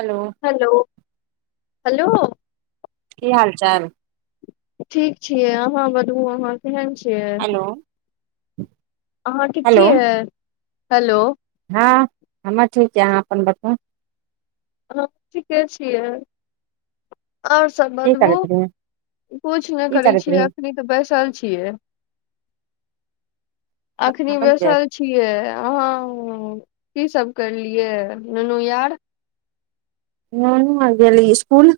Hello hello hello की हाल चाल? ठीक छियै, अहाँ बताबू, अहाँ। केहन‌ छीए? हेलो अहाँ ठीक आए हेलो हाँ हमर ठीक यै। अहाँ अपन बताउ? हमहु ठीके छियै। आओर सभ की बताबू, करैत रहियै किछु नहि की करै करैत छी रहियै अखनी। बैसल छी खाना अखनि बनि गेल बैसल छियै, अहाँ की की कयलियै नुनु यार? नूनू आर गेले इस्कूल।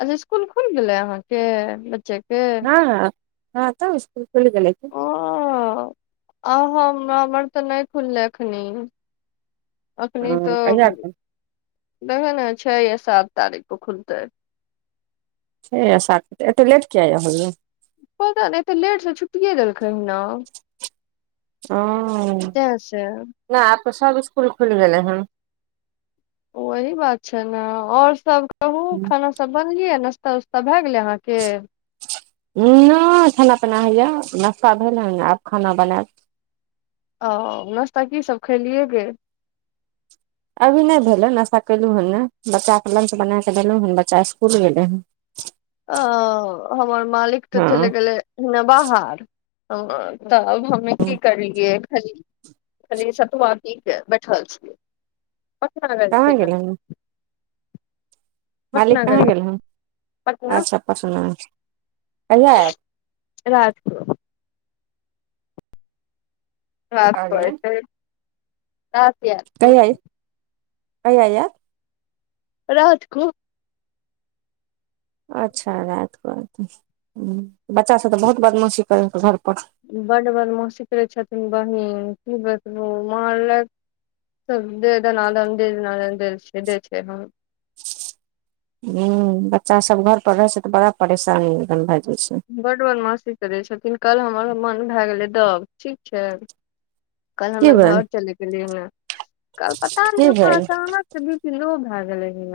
अच्छा ईसकूल खुल गेले अहाँके बच्चे के हँ ह तऽ इसकुल खुलि गेलै कि हाँ आ हमर तऽ नहि खुलले एखनी अखनी हँ तऽ कहिया खुल देखै ने छै या सात तारिख के खुलतै छै या सात कऽ एतऽ लेट कय होइ गेलो पता ने एते लेट से छुटिए देलखिन ह न ओ तैं स ना आब तऽ सब स्कुल खुलि गेलै हन वही बात छै ने और सब कहू खाना सब बनगेल नास्ता उस्ता भए गेले अहाँके के हँ नहि खाना पीना हैया नाश्ता भेल हन आब खाना बनाब ओ नाश्ता की सब खेलियै गे अभी नहि भेल हन आशा कलहु हन ने बच्चाे लंच बना क देलहुँ हन बच्चा ईसकुल गेलै हन ओ हमर मालिक तऽ चलि हँ गेलै न बाहर तऽ अब हमे की करलियै खाली खाली सतुआ पि कऽ बैठल छीऐ पटना गेल कहाँ छै गेलै ने हन मालिक कहाँ गेल हन पटना अच्छा पटना छै कहिया आयत रात क की काज करै कहलियै छै काज कैय कहिया आयत रात क अच्छा राातिकऽति बच्चासभ तऽ बहुत बदमाशी करै हेतो घरपर बड्ड मासी करै छथिन बहिन की बतबू माँ लऽ सब देदनाद दे द दै छै हम हूँ बच्चा सब घर पर रहे छै तऽ बड़ा परेशानी भए जाइ छै बड्ड बदमाासी करै छथिन कल हमर मन भए गेलै दब ठीक छै कल की हमे भेल घर चले गेलि ह कल पता न की हमर भेल अचानक से बि पी लोह भए गेलै हन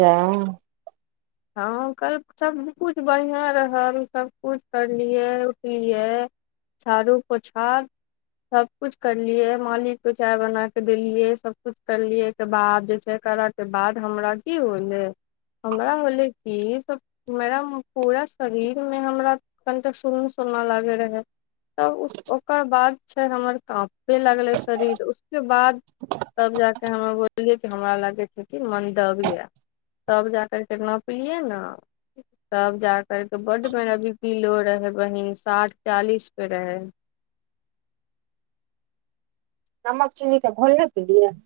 जा अ हँ कल सभकिछु बढ़िआँ रहल सभकिछु करलियै उठलियै झारू पोछा सब कुछ करलियै मालिक के चाय बना के देलिये सब कुछ करलिये ओय के बाद जे छै कर बाद हमरा की होले हमरा होले कि सब मेरा पूरा शरीर मे हमरा कनिटा सुन सुना लागे रहै तब ओकर बाद छै हमर काँपे लगलै शरीर उसके बाद तब जाके हमे बोललियै कि हमरा लागै छै कि मन दब यऽ तब जाक केितना बुझलियए ने [inaudible] तब जा करके बड्ड बरा बिपीलो रहे बहिन साठ चालीस पे रहे नमक चीनी तऽ घोल नहि पिलियै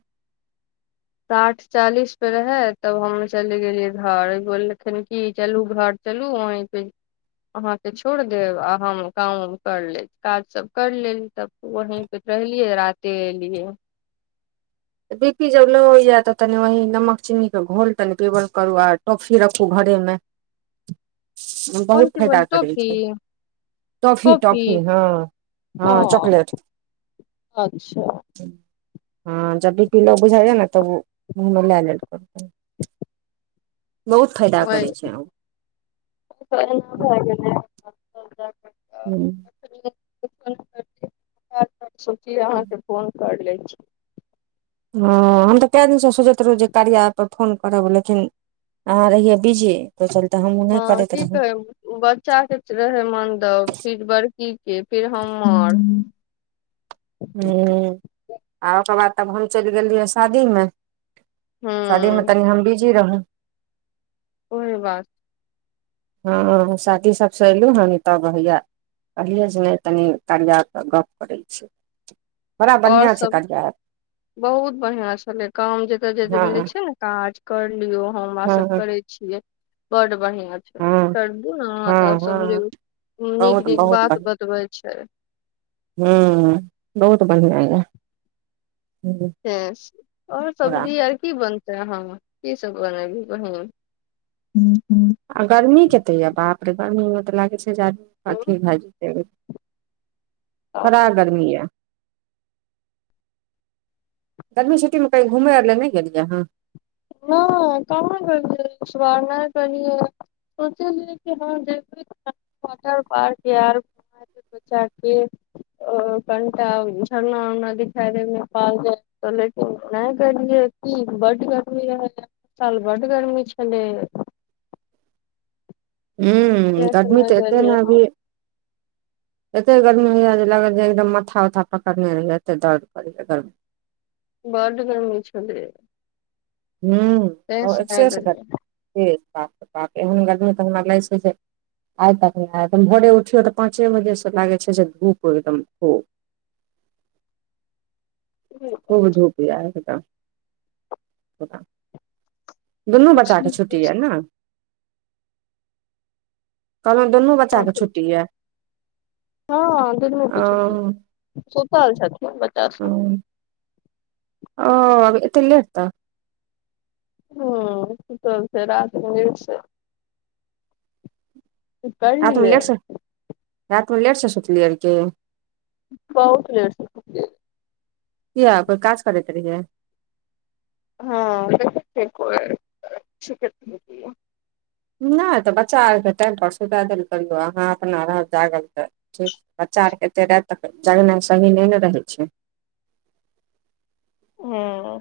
साठ चालीस पे रहै तब हम चलि गेलियै घर बोललखिन की चलू घर चलू वहीं पे अहाँके छोड़ देब आ हम काम उम कर लेब काज सभ करि ले तब वही परे रहललियै राते ए लिए त बी पी जब ल होए तऽ तनि वही नमक चीनीके घोल तनि पीवल करू आ टॉफी रखू घरेमे [unintelligible] कोन बहुत चीज फाायदा बोल करै टॉफी छै टॉफी कॉफी टॉफी हँ ओ हँ चॉकलेट अच्छा हँ जब बी पी लो बुझाइय ने तब ओ मुहमे लए लेल करबै बहुत फायदा ओहि करै छै ओ [unintelligible] हू [unintelligible] सोचली अहाँके फोन कर लै छी हँ हम तऽ कए दिनसँ सोचैत रहौ जे करिया एप पर फोन करब लेकिन अहाँ रहियै बिजी तहि चलते हमहूँ नहि हँ करैत की रही कहै बच्चा के रहे मनदब फिर बड़की के फिर हमर ह आ ओकर बाद तब हम चलि गेलियै शादीमे सादी मे हूँ तनी हम बीजि रहूँ कोइ बात नै हँ शादी सभसँ अयलहु हन तब हैया पढ़े जे नहि तनी तिया कार्या के गप करै छै [inaudible] बढ़िया छै सब कार्या एप [inaudible] बहुत बढ़िया छले काम जते जते हँ मिले छै ने काज कर लियो हमरा सब हँ करय छियै बड बढ़िआँ हँ करदू ने अहाँ तब हँ समझे हँ नीक बहुत नीक बहुत बात बढ़िआँ बतबै छै हूँ बहुत बढ़िआँ यऽ आओर पूरा सब्जी आर की बनत हँ क सब बनाबी कह आ गर्मी कतेक यए बाप रे गर्मीमे तऽ लागै छै जे आदमी अथी भए जेतै बड़ा गर्मी य गर्मी छु्टीमे की घुमै आर ल नहि गेलियैहाँ न कहां करिय सुवारना करयै सोचे कि ह देखबै वाटर पार्क य घ बच्चा के कनिटा झरना उरना दिखाई दे मे प जा चले नहि ग कि बढ़िआ साल बड गर्मी छलै ह तैं से गर्मी नहि तऽ एते गेलियै ने हम अभी एते गर्मी होया जे लागतजे एकदम माथा उथा पकड़ने रहहिया एते दर्द करै गरमी बड गर्मी छलै तैं से नहि एक्सेस गेलियै गरमी हमरा लागय छै जे आइ तकम भोरे उठियो तऽ पाँचे बजे से लागे छै जे धूप एकदम खूब हूँ खूब धूप यार एकटा दुनू बच्चा के छुट्टी य ने कहलु दुनू बच्चा चा के छुटीऐ हँ दनू के ओ छुट्टी सुतल छथिन बच्चा सब आत ले अत हँ चल छै रति निलस रातिमे लेटसँ रातिमे लेटसँ सुतलियै र की बहुत बे किया कोय काज करैत रहिय हाँ [unintelligible] नहि तऽ बच्चा आरके टाइम पर सुता देल करियो अहाँ अपना रह जागल ठीक बच्चा आरके एतेक राति तक जगनाइ सही नहि ने रहै छै ह्म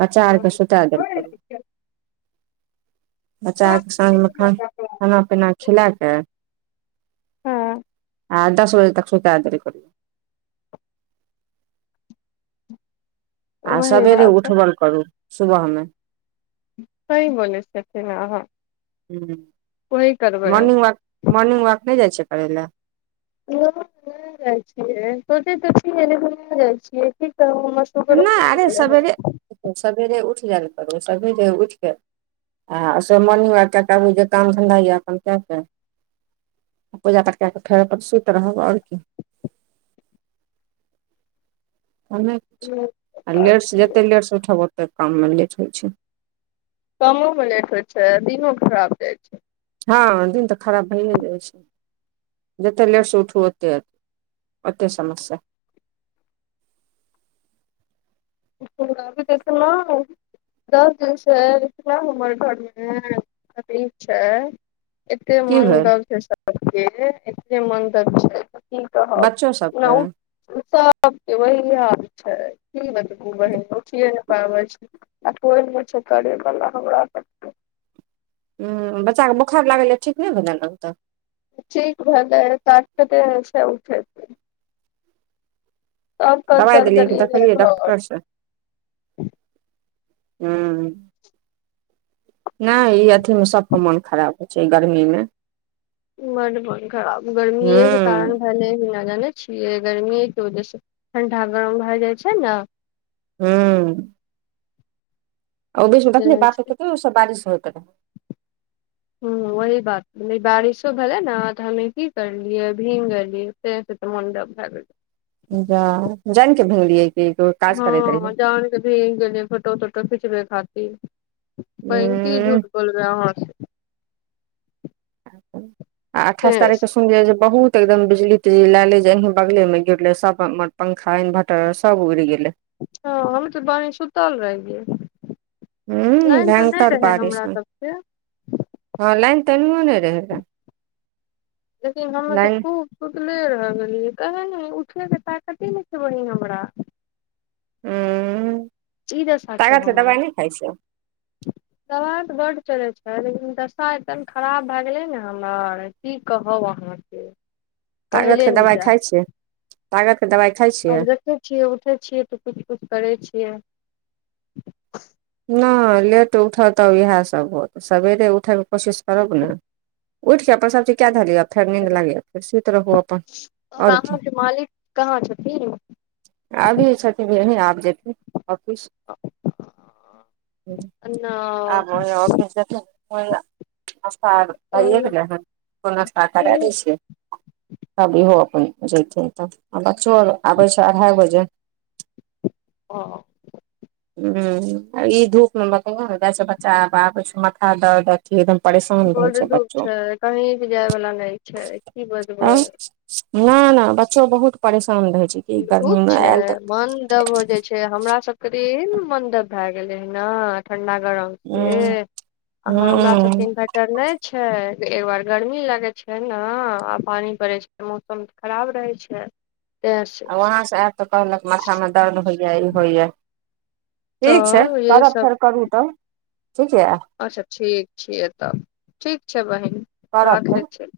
बचा आर के सुता देल करू बच्चा आरके साँझमे खाना हूँ खाना पीना खिलाय कऽ हँ आ दस बजे तक सुता देल करु आ वही सवेरे बात है उठबल करू सुबहमे सही बोलै छथि अहाँ वही करबै आब मॉर्निंग वाक मॉर्निंग वाक नहि जाइ छै करै लए नै नै जाय छियै सोचे तऽ छियै लेकिन नै जाइ छियै सुगरो नहि बढ़ अरे गेलै हन सवेरे सवेरे उठ जाल करू सबेरे उठ के आ सब मॉर्निंग वक कए क आबू जे काम धन्धा यए अपन कए कऽ पूजापाठ कए कऽ फेर अपन सुति रहब आओर की ओने हूँ आर लेटसँ जतेक लेटसँ उठब ओतेक काममे लेट होइ छै कामो मे लेट होइ छै दिनो खराब जाइ छै हँ दिन तऽ खराब भइए जाइ छै जेतेक लेट से उठू ओतेक ओते समस्या [unintelligible] देखलौं दस दिन से पूरा हमर घर मे अथी छै एते की मन भेल डब छै सब के एते मन डब छै की कहब बच्चो सभके [unintelligible] सबके वही हाल छै की बतबू बहिन उठिय नहि पाबै छै आ कोइनै छै करै वला हमरा हँ बच्चाके बोखार लागै लऽ ठीक नहि भेलै अभी तक ठीक भेले [unintelligible] स उठै कल दवाइ चल देलियै कि गेलियै रहे देखलियै घर डॉक्टर से ह्म नहि ई अथी मे सबके मोन खराब होइ छै ऐ गर्मी मे बड मोन खराब गर्मी हँ एक कारण भेलल भी न जाने छियै गर्मियएके ओ जे ह से ठण्डा गरम भए जाइ छै ने हू ओ बीचमे देखलियै बात कि बारिश होइत रहै। हँ, वही बात पर बारिशो भेलै ने, तऽ हम की करलियै, भीङ्ग गेलियै। से तऽ मन दब भऽ गेलै। जा, जानि कऽ भङ्गली अके ई ग। हँ, जानि कऽ गेलियै, फोटो टोटो खिचबऽ खातिर। की उंह झूठ बोलबै अहाँ से। अठाइस तें तारीखके से। सुनलियै जे बहुत एकदम बिजली-तिजली लऽ कऽ जे यहीं बगलमे गिरलै, सभ पंखा इन्वर्टर सभ उड़ि गेलै। हँ, हम तऽ एत्तऽ सुतल रहियै। उंह लाइन तऽ नहि भयंकर रहै बारिश हमरा मे सभके। हँ, लाइन तऽ एन्हुओ नहि रहै। लेकिन हमर तऽ लाइन खूब सुतले रहि गेलियै तहँ ने, उठैके ताकते ने छै बहि हमरा। हँ, ई दशा छै ताकतके दबाइ नहि खाइ छै। [unintelligible] दवा तऽ बड्ड चलै छै, लेकिन दशा एते खराब भऽ गेलै ने हमर। की कहब अहाँके। कहले तागतके ने दबाइ जा खाइ छियै तागतके दबाइ खाइ छियै? देखियौ, उठैत छी तऽ किछु-किछु करैत छी। नहि, लेट उठब तऽ इएह सभ होयत। सवेरे उठैके कोशिश करब ने। उठि जाओ अपन सभी चीज कैध लिया फेर नीन्द आओर लागैए, फेर सुति रहू अपन, आओर की? अहाँके मालिक कहाँ छथिन अभी छथिन यहीं, आब जेथिन ऑफिस। [inaudible] हँ, आब नहि ओहि ऑफिस जेथिन, ओहि लेल। नाश्ता आर भऽ गेलै हँ, ओकरो नाश्ता करा दैत छी। तब इहो अपन जेथिन, तब बच्चो आर आबै छै अढ़ाई बजे। ओ हँ, ई धूपमे बच्चा बतबौ नहि जाइ छै, बच्चा आबै छै तऽ माथा दर्द होइ छै। कि एकदम परेशान रहै बड छै धूप बच्चो तब। कहीं भी जाय वाला नहि छै की बजबै हँ, नहि, बच्चो बहुत परेशान रहैत छै कि गर्मीमे आयल तऽ। तब ओ जे छै, हमरा सभके रहि ने मण्डप भऽ गेलै हे ने ठण्डा गरम। ह से अहाँ हमरा सभके ह इनभाइट र नहि छै जे, एकबार गर्मी लागै छै ने आ पानि पड़ै छै। मौसम तऽ खराब रहै छै तैंसे आ वहाँसँ आयब तऽ कहलक, माथामे दर्द होइए, ई होइए। ठीक छै, तऽ यही करब सब फेर करू, तखन ठीक होयत। अच्छा ठीक छियै, तब ठीक छै। बहिन करब फेर राखै छी